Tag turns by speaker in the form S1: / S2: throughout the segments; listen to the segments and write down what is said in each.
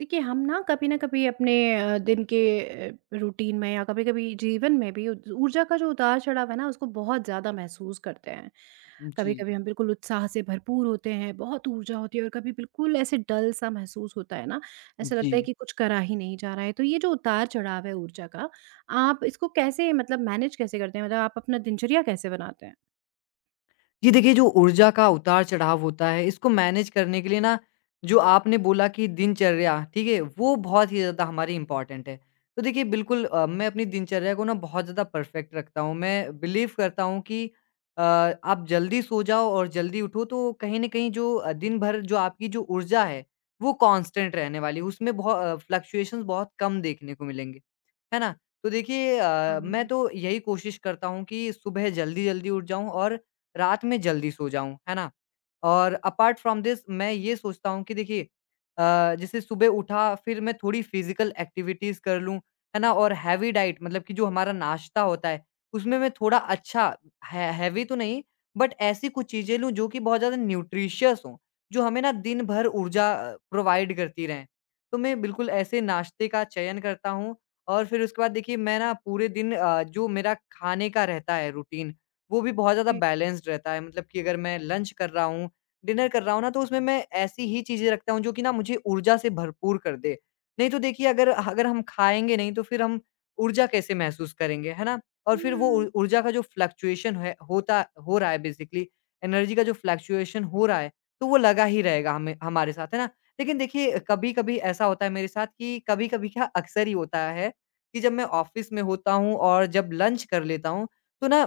S1: देखिए, हम ना कभी अपने दिन के रूटीन में या कभी कभी जीवन में भी ऊर्जा का जो उतार चढ़ाव है ना, उसको बहुत ज़्यादा महसूस करते हैं। कभी
S2: जी,
S1: कभी हम बिल्कुल उत्साह से भरपूर होते हैं, बहुत ऊर्जा होती है, और कभी बिल्कुल ऐसे डल सा महसूस होता है ना, ऐसा
S2: जी।
S1: लगता है कि कुछ करा ही नहीं जा रहा है। तो ये जो उतार चढ़ाव है ऊर्जा का, आप इसको कैसे मतलब मैनेज कैसे करते हैं? मतलब आप अपना दिनचर्या कैसे बनाते हैं?
S2: जी देखिए, जो ऊर्जा का उतार-चढ़ाव होता है, इसको मैनेज करने के लिए ना जो आपने बोला कि दिनचर्या, ठीक है? वो बहुत ही ज़्यादा हमारी इम्पोर्टेंट है। तो देखिए बिल्कुल मैं अपनी दिनचर्या को ना बहुत ज़्यादा परफ़ेक्ट रखता हूँ। मैं बिलीव करता हूँ कि आप जल्दी सो जाओ और जल्दी उठो तो कहीं न कहीं जो दिन भर जो आपकी जो ऊर्जा है, वो कांस्टेंट रहने वाली है। उसमें फ्लक्चुएशंस बहुत कम देखने को मिलेंगे, है ना? तो देखिए मैं
S1: हाँ।
S2: तो यही कोशिश करता हूँ कि सुबह जल्दी-जल्दी उठ जाऊँ और रात में जल्दी सो जाऊँ, है ना? और अपार्ट फ्रॉम दिस मैं ये सोचता हूँ कि देखिए जैसे सुबह उठा फिर मैं थोड़ी फिज़िकल एक्टिविटीज़ कर लूँ, है ना? और हेवी डाइट मतलब कि जो हमारा नाश्ता होता है, उसमें मैं थोड़ा अच्छा है हेवी तो नहीं बट ऐसी कुछ चीज़ें लूँ जो कि बहुत ज़्यादा न्यूट्रिशियस हों, जो हमें ना दिन भर ऊर्जा प्रोवाइड करती रहें। तो मैं बिल्कुल ऐसे नाश्ते का चयन करता हूँ और फिर उसके बाद देखिए मैं ना पूरे दिन जो मेरा खाने का रहता है रूटीन वो भी बहुत ज़्यादा
S1: जी।
S2: बैलेंस्ड रहता है मतलब कि अगर मैं लंच कर रहा हूँ, डिनर कर रहा हूँ ना, तो उसमें मैं ऐसी ही चीज़ें रखता हूँ जो कि ना मुझे ऊर्जा से भरपूर कर दे। नहीं तो देखिए अगर अगर हम खाएँगे नहीं तो फिर हम ऊर्जा कैसे महसूस करेंगे, है ना? और फिर वो ऊ
S1: हम्म।
S2: ऊर्जा का जो फ्लक्चुएशन है होता हो रहा है बेसिकली एनर्जी का जो फ्लक्चुएशन हो रहा है, तो वो लगा ही रहेगा हमें हमारे साथ, है ना? लेकिन देखिए कभी-कभी ऐसा होता है मेरे साथ कि कभी-कभी क्या अक्सर ही होता है कि जब मैं ऑफ़िस में होता हूँ और जब लंच कर लेता हूँ, तो ना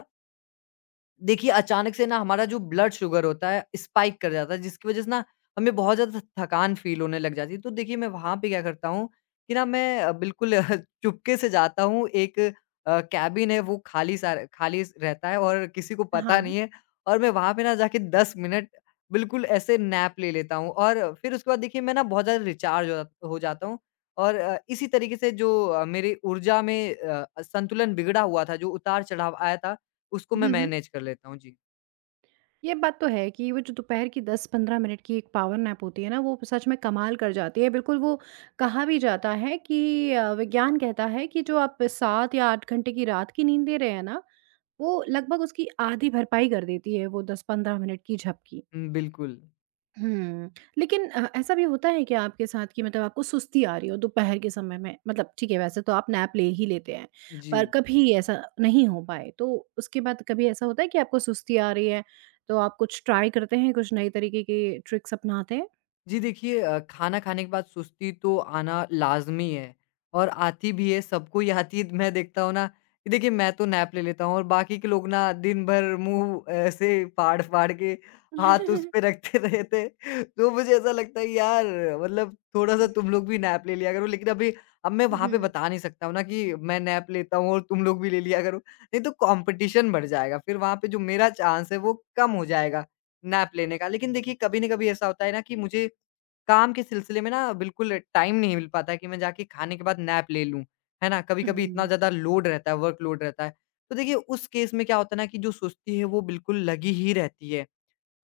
S2: देखिए, अचानक से ना हमारा जो ब्लड शुगर होता है, स्पाइक कर जाता है, जिसकी वजह से ना हमें बहुत ज़्यादा थ थकान फ़ील होने लग जाती है। तो देखिए, मैं वहाँ पे क्या करता हूँ कि ना मैं बिल्कुल चुपके से जाता हूँ, एक केबिन है, वो खाली सा खाली स रहता है और किसी को पता
S1: हाँ।
S2: नहीं है और मैं वहाँ पे ना जाके 10 मिनट बिल्कुल ऐसे नैप ले लेता हूँ और फिर उसके बाद देखिए, मैं ना बहुत ज़्यादा रिचार्ज हो जाता हूँ और इसी तरीके से जो मेरी ऊर्जा में संतुलन बिगड़ा हुआ था, जो उतार-चढ़ाव आया था, उसको
S1: हम्म।
S2: मैं
S1: हम्म।
S2: मैनेज कर लेता हूँ। जी।
S1: ये बात तो है कि वो जो दोपहर की 10-15 मिनट की एक पावर नैप होती है ना, वो सच में कमाल कर जाती है। बिल्कुल वो कहा भी जाता है कि विज्ञान कहता है कि जो आप 7 या 8 घंटे की रात की नींद दे रहे हैं ना, वो लगभग उसकी आधी भरपाई कर देती है वो 10-15 मिनट की झपकी।
S2: हुँ, बिल्कुल।
S1: हुँ। लेकिन ऐसा भी होता है क्या आपके साथ कि मतलब आपको सुस्ती आ रही हो दोपहर के समय में? मतलब ठीक है, वैसे तो आप नैप ले ही लेते हैं,
S2: जी।
S1: पर कभी ऐसा नहीं हो पाए, तो उसके बाद कभी ऐसा होता है कि आपको सुस्ती आ रही है, तो आप कुछ ट्राई करते हैं, कुछ नए तरीके के ट्रिक्स अपनाते हैं?
S2: जी देखिए खाना खाने के बाद सुस्ती तो आना लाज़मी है और आती भी है, सबको ही आती है। मैं देखता हूँ ना कि देखिए मैं तो नैप ले लेता हूँ और बाकी के लोग ना दिन भर मुँह ऐसे फाड़-फाड़ के हाथ उस पे रखते रहते हैं। तो मुझे ऐसा लगता है यार मतलब थोड़ा-सा तुम लोग भी नैप ले लिया करो। लेकिन अभी अब मैं वहाँ पे
S1: हुँ।
S2: बता नहीं सकता हूँ ना कि मैं नैप लेता हूँ और तुम लोग भी ले लिया करो। नहीं तो कॉम्पिटिशन बढ़ जाएगा। फिर वहाँ पे जो मेरा चांस है वो कम हो जाएगा नैप लेने का। लेकिन देखिए कभी न कभी ऐसा होता है ना कि मुझे काम के सिलसिले में ना बिल्कुल टाइम नहीं मिल पाता है कि मैं जाके खाने के बाद नैप ले लूँ, है ना? कभी-कभी इतना
S1: हुँ,
S2: ज़्यादा लोड रहता है, वर्कलोड रहता है। तो देखिए उस केस में क्या होता है ना कि जो सुस्ती है वो बिल्कुल लगी ही रहती है।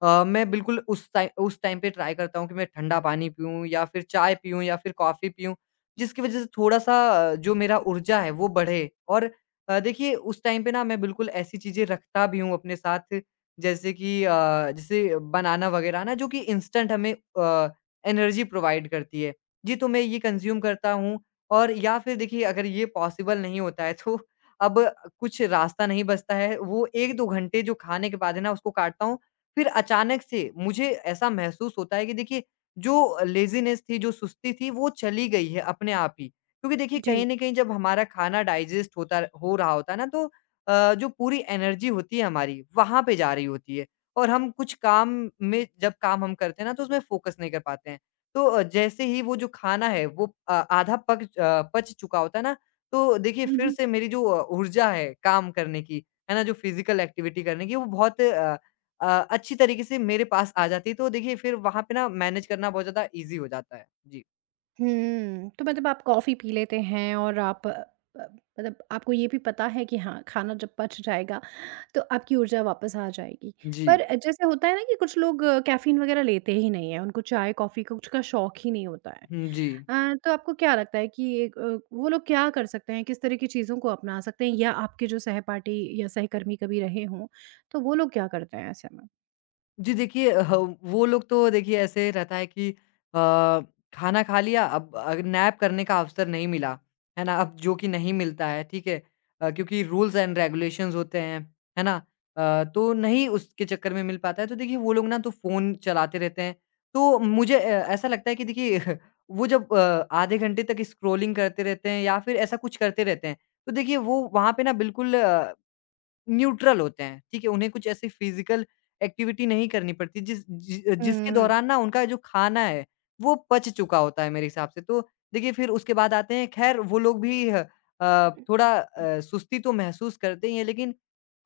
S2: मैं बिल्कुल उस टाइम पे ट्राई करता हूँ कि मैं ठंडा पानी पीऊँ या फिर चाय पीऊँ या फिर कॉफ़ी पीऊँ, जिसकी वज़ह से थोड़ा-सा जो मेरा ऊर्जा है वो बढ़े। और देखिए उस टाइम पे ना मैं बिल्कुल ऐसी चीज़ें रखता भी हूँ अपने साथ जैसे कि जैसे बनाना वग़ैरह ना जो कि इंस्टेंट हमें एनर्जी प्रोवाइड करती है। जी, तो मैं ये कंज़्यूम करता हूँ और या फिर देखिए अगर ये पॉसिबल नहीं होता है तो अब कुछ रास्ता नहीं बचता है, वो 1-2 घंटे जो खाने के बाद है ना उसको काटता हूँ फिर अचानक से मुझे ऐसा महसूस होता है कि देखिए जो लेज़ीनेस थी, जो सुस्ती थी वो चली गई है अपने आप ही। क्योंकि देखिए
S1: जी।
S2: कहीं न कहीं जब हमारा खाना डाइजेस्ट होता हो रहा होता है ना तो जो पूरी एनर्जी होती है हमारी वहाँ पे जा रही होती है और हम कुछ काम में जब काम हम करते हैं ना तो उसमें फ़ोकस नहीं कर पाते हैं। तो जैसे ही वो जो खाना है वो आधा पच चुका होता है ना तो देखिए फिर से मेरी जो ऊर्जा है काम करने की, है ना? जो फ़िज़िकल एक्टिविटी करने की वो बहुत अच्छी तरीके से मेरे पास आ जाती है, तो देखिए फिर वहाँ पे ना मैनेज करना बहुत ज़्यादा ईज़ी हो जाता है। जी।
S1: हुँ, तो मतलब आप कॉफ़ी पी लेते हैं और आप मतलब आपको ये भी पता है कि हाँ, खाना जब पच जाएगा, तो आपकी ऊर्जा वापस आ जाएगी।
S2: जी।
S1: पर जैसे होता है ना कि कुछ लोग कैफ़ीन वग़ैरह लेते ही नहीं हैं, उनको चाय, कॉफ़ी का कुछ का शौक ही नहीं होता है।
S2: हुँ, जी।
S1: तो आपको क्या लगता है कि एक वो लोग क्या कर सकते हैं, किस तरह की चीज़ों को अपना सकते हैं या आपके जो सहपाठी या सहकर्मी कभी रहे हों, तो वो लोग क्या करते हैं ऐसे में?
S2: जी देखिए वो लोग तो देखिए ऐसे रहता है कि अ, खाना खा लिया अब नैप करने का अवसर नहीं मिला, है ना? अब जो कि नहीं मिलता है, ठीक है? क्योंकि रूल्स एंड रेगुलेशंस होते हैं, है ना? तो नहीं उसके चक्कर में मिल पाता है, तो देखिए वो लोग ना तो फ़ोन चलाते रहते हैं। तो मुझे ऐसा लगता है कि देखिए वो जब आधे घंटे तक स्क्रॉलिंग करते रहते हैं या फिर ऐसा कुछ करते रहते हैं, तो देखिए वो वहाँ पे ना बिल्कुल न्यूट्रल होते हैं, ठीक है? उन्हें कुछ ऐसी फ़िज़िकल एक्टिविटी नहीं करनी पड़ती जिसके
S1: हुँ,
S2: दौरान ना उनका जो खाना है, वो पच चुका होता है मेरे हिसाब से। तो देखिए फिर उसके बाद आते हैं ख़ैर वो लोग भी थोड़ा सुस्ती तो महसूस करते ही हैं लेकिन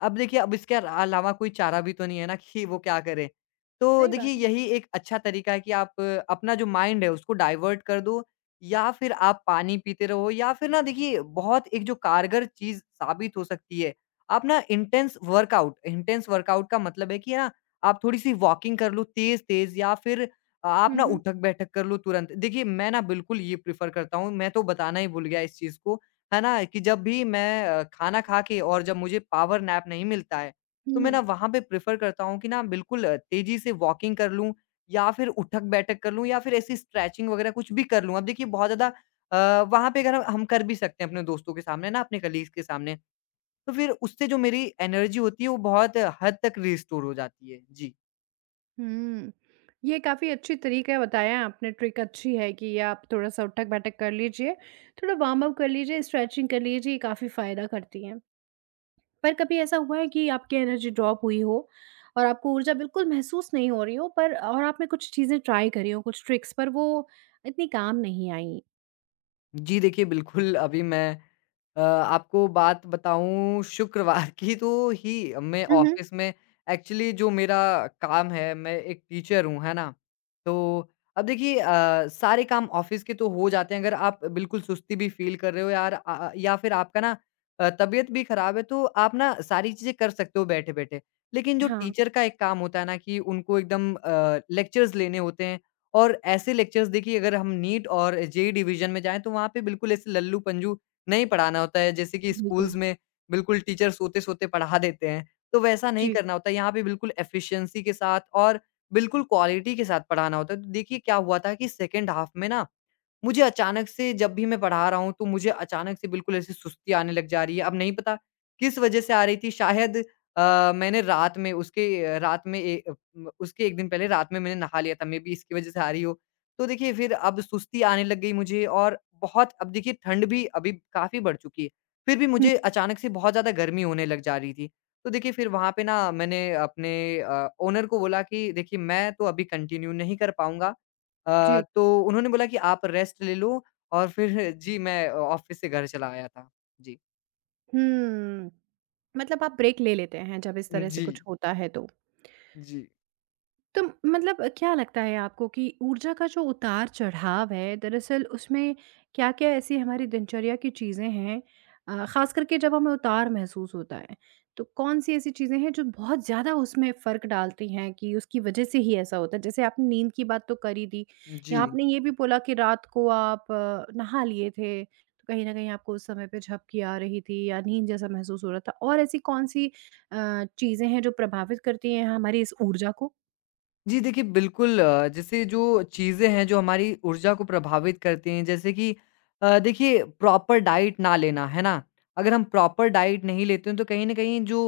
S2: अब देखिए अब इसके अल अलावा कोई चारा भी तो नहीं है ना कि वो क्या करें। तो
S1: सही
S2: देखिए
S1: बात है।
S2: यही एक अच्छा तरीका है कि आप अपना जो माइंड है उसको डाइवर्ट कर दो या फिर आप पानी पीते रहो या फिर ना देखिए बहुत एक जो कारगर चीज़ साबित हो सकती है आप ना इंटेंस वर्कआउट का मतलब है कि ना आप थोड़ी-सी वॉकिंग कर लो तेज़-तेज़ या फिर आप
S1: हुँ,
S2: ना
S1: हुँ।
S2: उठक-बैठक कर लो तुरंत। देखिए, मैं ना बिल्कुल ये प्रेफ़र करता हूँ, मैं तो बताना ही भूल गया इस चीज़ को, है ना? कि जब भी मैं खाना खा के और जब मुझे पावर नैप नहीं मिलता है, तो
S1: हुँ,
S2: मैं ना
S1: हुँ।
S2: वहाँ पे प्रेफ़र करता हूँ कि ना बिल्कुल तेज़ी से वॉकिंग कर लूँ या फिर उठक-बैठक कर लूँ या फिर ऐसी स्ट्रेचिंग वगैरह कुछ भी कर लूँ। अब देखिए बहुत ज़्यादा वहाँ पे अगर हम कर भी सकते हैं अपने दोस्तों के सामने ना, अपने कलीग्स के सामने। तो फिर उससे जो मेरी एनर्जी होती है, वो बहुत हद तक रिस्टोर हो जाती है। जी।
S1: हुँ। ये काफ़ी अच्छी तरीका बताया आपने, ट्रिक अच्छी है कि ये आप थोड़ा-सा उठक-बैठक कर लीजिए, थोड़ा वार्म-अप कर लीजिए, स्ट्रेचिंग कर लीजिए, ये काफ़ी फ़ायदा करती हैं। पर कभी ऐसा हुआ है कि आपकी एनर्जी ड्रॉप हुई हो और आपको ऊर्जा बिल्कुल महसूस नहीं हो रही हो पर और आपने कुछ चीज़ें ट्राई करी हों, कुछ ट्रिक्स पर वो इतनी काम नहीं आईं?
S2: जी, देखिए बिल्कुल, अभी मैं आपको बात बताऊँ शुक्रवार की तो ही मैं
S1: हुँ, हुँ।
S2: ऑफ़िस में एक्चुअली जो मेरा काम है, मैं एक टीचर हूँ, है ना? तो अब देखिए सारे काम ऑफ़िस के तो हो जाते हैं, अगर आप बिल्कुल सुस्ती भी फ़ील कर रहे हो यार या फिर आपका ना तबीयत भी ख़राब है तो आप ना सारी चीज़ें कर सकते हो बैठे-बैठे। लेकिन जो
S1: हाँ।
S2: टीचर का एक काम होता है ना कि उनको एकदम लेक्चर्स लेने होते हैं और ऐसे लेक्चर्स देखिए अगर हम नीट और जेईई डिवीज़न में जाएँ तो वहाँ पे बिल्कुल ऐसे लल्लू-पंजू नहीं पढ़ाना होता है जैसे कि स्कूल्स
S1: बिल्कुल।
S2: में बिल्कुल टीचर सोते-सोते पढ़ा देते हैं। तो वैसा नहीं
S1: जी।
S2: करना होता है, यहाँ पे बिल्कुल एफिशिएंसी के साथ और बिल्कुल क्वालिटी के साथ पढ़ाना होता है। तो देखिए क्या हुआ था कि सेकंड हाफ में ना मुझे अचानक से जब भी मैं पढ़ा रहा हूँ, तो मुझे अचानक से बिल्कुल ऐसी सुस्ती आने लग जा रही है। अब नहीं पता किस वजह से आ रही थी, शायद मैंने रात में रात में ए अ, म उसके 1 दिन पहले रात में मैंने नहा लिया था, मेबी इसकी वजह से आ रही हो। तो देखिए फिर अब सुस्ती आने लग गई मुझे और बहुत अब देखिए ठंड भी अभी काफ़ी बढ़ चुकी है, फिर भी
S1: हुँ,
S2: मुझे अचानक से बहुत ज़्यादा गर्मी होने लग जा रही थी। तो देखिए फिर वहाँ पे ना मैंने अपने ओनर को बोला कि देखिए मैं तो अभी कंटिन्यू नहीं कर पाऊँगा
S1: जी।
S2: तो उन्होंने बोला कि आप रेस्ट ले लो और फिर जी, मैं ऑफिस से घर चला आया था। जी।
S1: हुँ। मतलब आप ब्रेक ले लेते हैं जब इस तरह से
S2: जी,
S1: कुछ होता है तो?
S2: जी,
S1: तो मतलब क्या लगता है आपको कि ऊर्जा का जो उतार-चढ़ाव है दरअसल उसमें क्या-क्या ऐसी हमारी दिनचर्या की चीज़ें हैं, ख़ास करके जब हमें उतार महसूस होता है, तो कौन-सी ऐसी चीज़ें हैं जो बहुत ज़्यादा उसमें फ़र्क डालती हैं कि उसकी वज़ह से ही ऐसा होता है? जैसे आपने नींद की बात तो कर ही दी,
S2: जी।
S1: या आपने ये भी बोला कि रात को आप नहा लिए थे, तो कहीं न कहीं आपको उस समय पे झपकी आ रही थी या नींद जैसा महसूस हो रहा था। और ऐसी कौन-सी चीज़ें हैं जो प्रभावित करती हैं हमारी इस ऊर्जा को?
S2: जी देखिए बिल्कुल जैसे जो चीज़ें हैं जो हमारी ऊर्जा को प्रभावित करती हैं जैसे कि देखिए प्रॉपर डाइट ना लेना है ना अगर हम प्रॉपर डाइट नहीं लेते हैं तो कहीं ना कहीं जो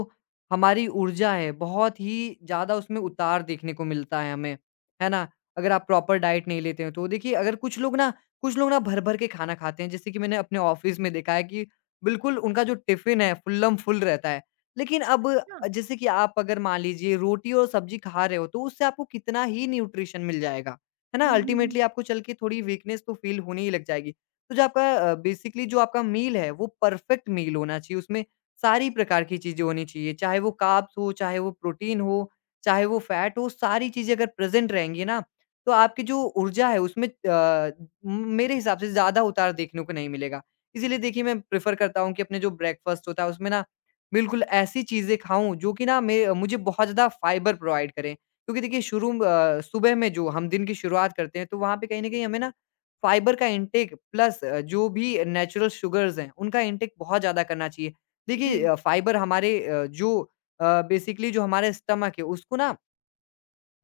S2: हमारी ऊर्जा है बहुत ही ज़्यादा उसमें उतार देखने को मिलता है हमें। है ना? अगर आप प्रॉपर डाइट नहीं लेते हैं तो देखिए, अगर कुछ लोग ना भर भर के खाना खाते हैं। जैसे कि मैंने अपने ऑफिस में देखा है कि बिल्कुल उनका जो टिफिन है फुल्लम फुल रहता है। लेकिन अब जैसे कि आप अगर मान लीजिए रोटी और सब्ज़ी खा रहे हो, तो उससे आपको कितना ही न्यूट्रिशन मिल जाएगा, है ना?
S1: हुँ, हुँ, हुँ।
S2: अल्टीमेटली आपको चल के थोड़ी वीकनेस तो फ़ील होने ही लग जाएगी। तो जो आपका बेसिकली जो आपका मील है, वो परफ़ेक्ट मील होना चाहिए, उसमें सारी प्रकार की चीज़ें होनी चाहिए, चाहे वो कार्ब्स हो, चाहे वो प्रोटीन हो, चाहे वो फैट हो। सारी चीज़ें अगर प्रेज़ेंट रहेंगी ना, तो आपकी जो ऊर्जा है उसमें मेरे हिसाब से ज़्यादा उतार देखने को नहीं मिलेगा। इसीलिए देखिए, मैं प्रेफ़र करता हूँ कि अपने जो ब्रेकफ़ास्ट होता है, उसमें ना बिल्कुल ऐसी चीज़ें खाऊँ जो कि ना मे मुझे बहुत ज़्यादा फाइबर प्रोवाइड करें। क्योंकि देखिए शुरू में, सुबह में जो हम दिन की शुरुआत करते हैं तो वहाँ पे कहीं न कहीं हमें ना फाइबर का इंटेक प्लस जो भी नेचुरल शुगर्स हैं, उनका इंटेक बहुत ज़्यादा करना चाहिए।
S1: जी।
S2: देखिए फाइबर हमारे जो बेसिकली जो हमारा स्टमक है उसको ना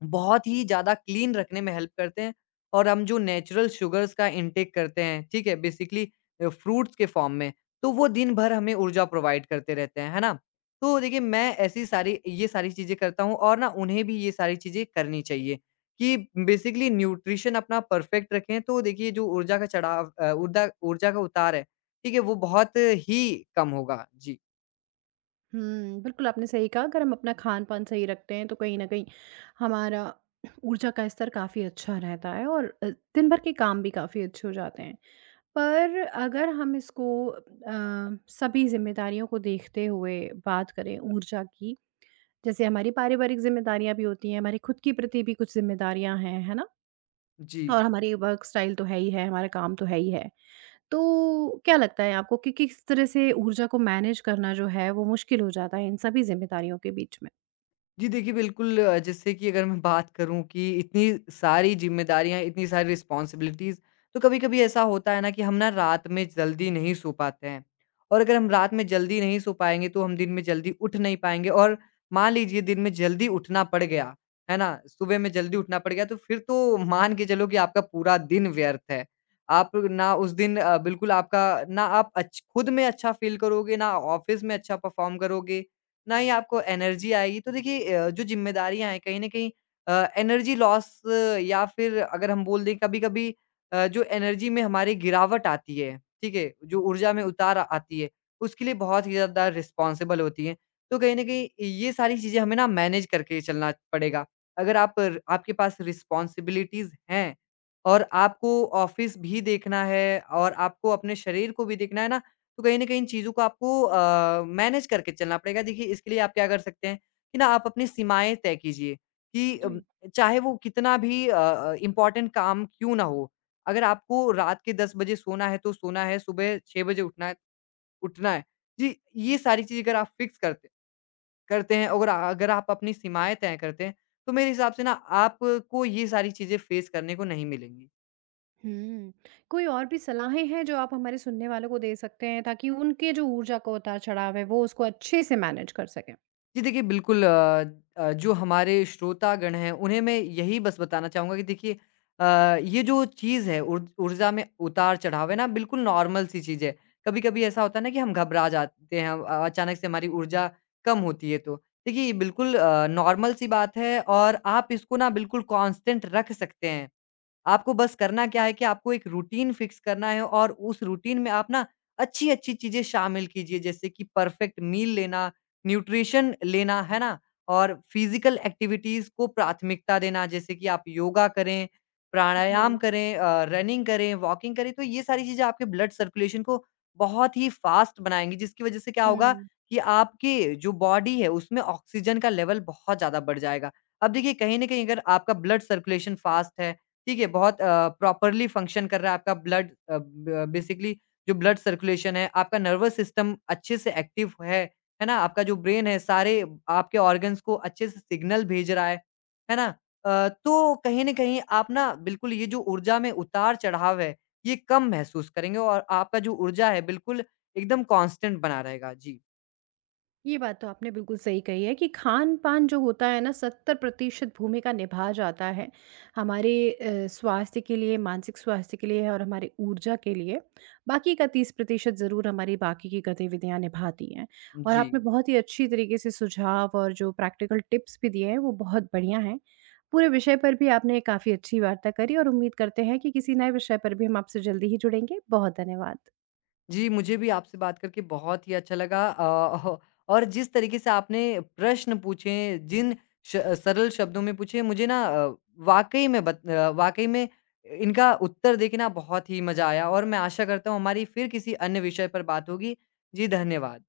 S2: बहुत ही ज़्यादा क्लीन रखने में हेल्प करते हैं। और हम जो नेचुरल शुगर्स का इंटेक करते हैं, ठीक है? बेसिकली फ्रूट्स के फॉर्म में, तो वो दिन भर हमें ऊर्जा प्रोवाइड करते रहते हैं, है ना? तो देखिए मैं ऐसी सारी ये सारी चीज़ें करता हूँ और ना उन्हें भी ये सारी चीज़ें करनी चाहिए कि बेसिकली न्यूट्रिशन अपना परफेक्ट रखें, तो देखिए जो ऊर्जा ऊर्जा का उतार है, ठीक है? वो बहुत ही कम होगा। जी।
S1: हुँ, बिल्कुल आपने सही कहा, अगर हम अपना खान-पान सही रखते हैं तो कहीं न कहीं हमारा ऊर्जा का स्तर काफ़ी अच्छा रहता है और दिन भर के काम भी काफ़ी अच्छे हो जाते हैं। पर अगर हम इसको सभी ज़िम्मेदारियों को देखते हुए बात करें ऊर्जा की, जैसे हमारी पारिवारिक ज़िम्मेदारियाँ भी होती हैं, हमारी खुद के प्रति भी कुछ ज़िम्मेदारियाँ हैं, है ना?
S2: जी।
S1: और हमारी वर्क स्टाइल तो है ही है, हमारा काम तो है ही है। तो क्या लगता है आपको कि किस तरह से ऊर्जा को मैनेज करना जो है वो मुश्किल हो जाता है इन सभी ज़िम्मेदारियों के बीच में?
S2: जी देखिए, बिल्कुल जैसे कि अगर मैं बात करूँ कि इतनी सारी ज़िम्मेदारियाँ, इतनी सारी रिस्पॉन्सिबिलिटीज़, तो कभी-कभी ऐसा होता है ना कि हम ना रात में जल्दी नहीं सो पाते हैं। और अगर हम रात में जल्दी नहीं सो पाएँगे, तो हम दिन में जल्दी उठ नहीं पाएँगे। और मान लीजिए दिन में जल्दी उठना पड़ गया, है ना? सुबह में जल्दी उठना पड़ गया, तो फिर तो मान के चलो कि आपका पूरा दिन व्यर्थ है। आप ना उस दिन बिल्कुल आपका ना आप अच्छ खुद में अच्छा फ़ील करोगे, ना ऑफ़िस में अच्छा परफ़ॉर्म करोगे, ना ही आपको एनर्जी आएगी। तो देखिए जो ज़िम्मेदारियाँ हैं कहीं न कहीं अ, एनर्जी लॉस या फिर अगर हम बोल दें कभी-कभी, जो एनर्जी में हमारी गिरावट आती है, ठीक है? जो ऊर्जा में आती है, उसके लिए बहुत ही ज़्यादा रिस्पॉन्सिबल होती हैं। तो कहीं न कहीं ये सारी चीज़ें हमें ना मैनेज करके चलना पड़ेगा। अगर आप र आपके पास रिस्पॉन्सिबिलिटीज़ हैं और आपको ऑफ़िस भी देखना है और आपको अपने शरीर को भी देखना है ना, तो कहीं न कहीं इन चीज़ों को आपको मैनेज करके चलना पड़ेगा। देखिए, इसके लिए आप क्या कर सकते हैं कि ना आप अपनी सीमाएँ तय कीजिए कि
S1: जी।
S2: चाहे वो कितना भी इम्पोर्टेंट काम क्यों ना हो, अगर आपको रात के 10 बजे सोना है तो सोना है, सुबह 6 बजे उठना है उठना है। जी, ये सारी चीज़ें अगर आप फिक्स करते करते हैं और अगर आप अपनी सीमाएँ तय करते हैं, तो मेरे हिसाब से ना आपको ये सारी चीज़ें फेस करने को नहीं मिलेंगी।
S1: हुँ। कोई और भी सलाहें हैं जो आप हमारे सुनने वालों को दे सकते हैं ताकि उनके जो ऊर्जा का उतार-चढ़ाव है वो उसको अच्छे से मैनेज कर सकें?
S2: जी देखिए, बिल्कुल जो हमारे श्रोतागण हैं, उन्हें मैं यही बस बताना चाहूँगा कि देखिए अ, ये जो चीज़ है ऊर्जा में उतार-चढ़ाव है ना, बिल्कुल नॉर्मल सी चीज़ है। कभी-कभी ऐसा होता है ना कि हम घबरा जाते हैं, अचानक से हमारी ऊर्जा कम होती है तो। देखिए, ये बिल्कुल नॉर्मल सी बात है और आप इसको ना बिल्कुल कांस्टेंट रख सकते हैं। आपको बस करना क्या है कि आपको एक रूटीन फिक्स करना है और उस रूटीन में आप ना अच्छी-अच्छी चीज़ें शामिल कीजिए, जैसे कि परफेक्ट मील लेना, न्यूट्रिशन लेना, है ना? और फिज़िकल एक्टिविटीज़ को प्राथमिकता देना, जैसे कि आप योगा करें, प्राणायाम
S1: जी।
S2: करें, रनिंग करें, वॉकिंग करें, तो ये सारी चीज़ें आपके ब्लड सर्कुलेशन को बहुत ही फ़ास्ट बनाएँगी, जिसकी वज़ह से क्या होगा
S1: हुँ।
S2: कि आपकी जो बॉडी है, उसमें ऑक्सीजन का लेवल बहुत ज़्यादा बढ़ जाएगा। अब देखिए, कहीं न कहीं अगर आपका ब्लड सर्कुलेशन फ़ास्ट है, ठीक है, बहुत प्रॉपरली फंक्शन कर रहा है आपका ब बेसिकली जो ब्लड सर्कुलेशन है, आपका नर्वस सिस्टम अच्छे से एक्टिव है ना? आपका जो ब्रेन है, सारे आपके ऑर्गन्स को अच्छे से सिग्नल भेज रहा है ना? तो कहीं न कहीं आप ना बिल्कुल ये जो ऊर्जा में उतार-चढ़ाव है, ये कम महसूस करेंगे और आपका जो ऊर्जा है, बिल्कुल एकदम कांस्टेंट बना रहेगा। जी।
S1: ये बात तो आपने बिल्कुल सही कही है कि खान-पान जो होता है ना 70% भूमिका निभा जाता है हमारे स्वास्थ्य के लिए, मानसिक स्वास्थ्य के लिए और हमारी ऊर्जा के लिए। बाकी का 30% ज़रूर हमारी बाकी की गतिविधियाँ निभाती हैं। और
S2: जी।
S1: आपने बहुत ही अच्छी तरीके से सुझाव और जो प्रैक्टिकल टिप्स भी दिए हैं वो बहुत बढ़िया हैं। पूरे विषय पर भी आपने काफ़ी अच्छी वार्ता करी और उम्मीद करते हैं कि किसी नए विषय पर भी हम आपसे जल्दी ही जुड़ेंगे। बहुत धन्यवाद।
S2: जी, मुझे भी आपसे बात करके बहुत ही अच्छा लगा। और जिस तरीके से आपने प्रश्न पूछे, जिन श सरल शब्दों में पूछे, मुझे ना वाक़ई में इनका उत्तर देके ना बहुत ही मज़ा आया और मैं आशा करता हूँ हमारी फिर किसी अन्य विषय पर बात होगी। जी, धन्यवाद।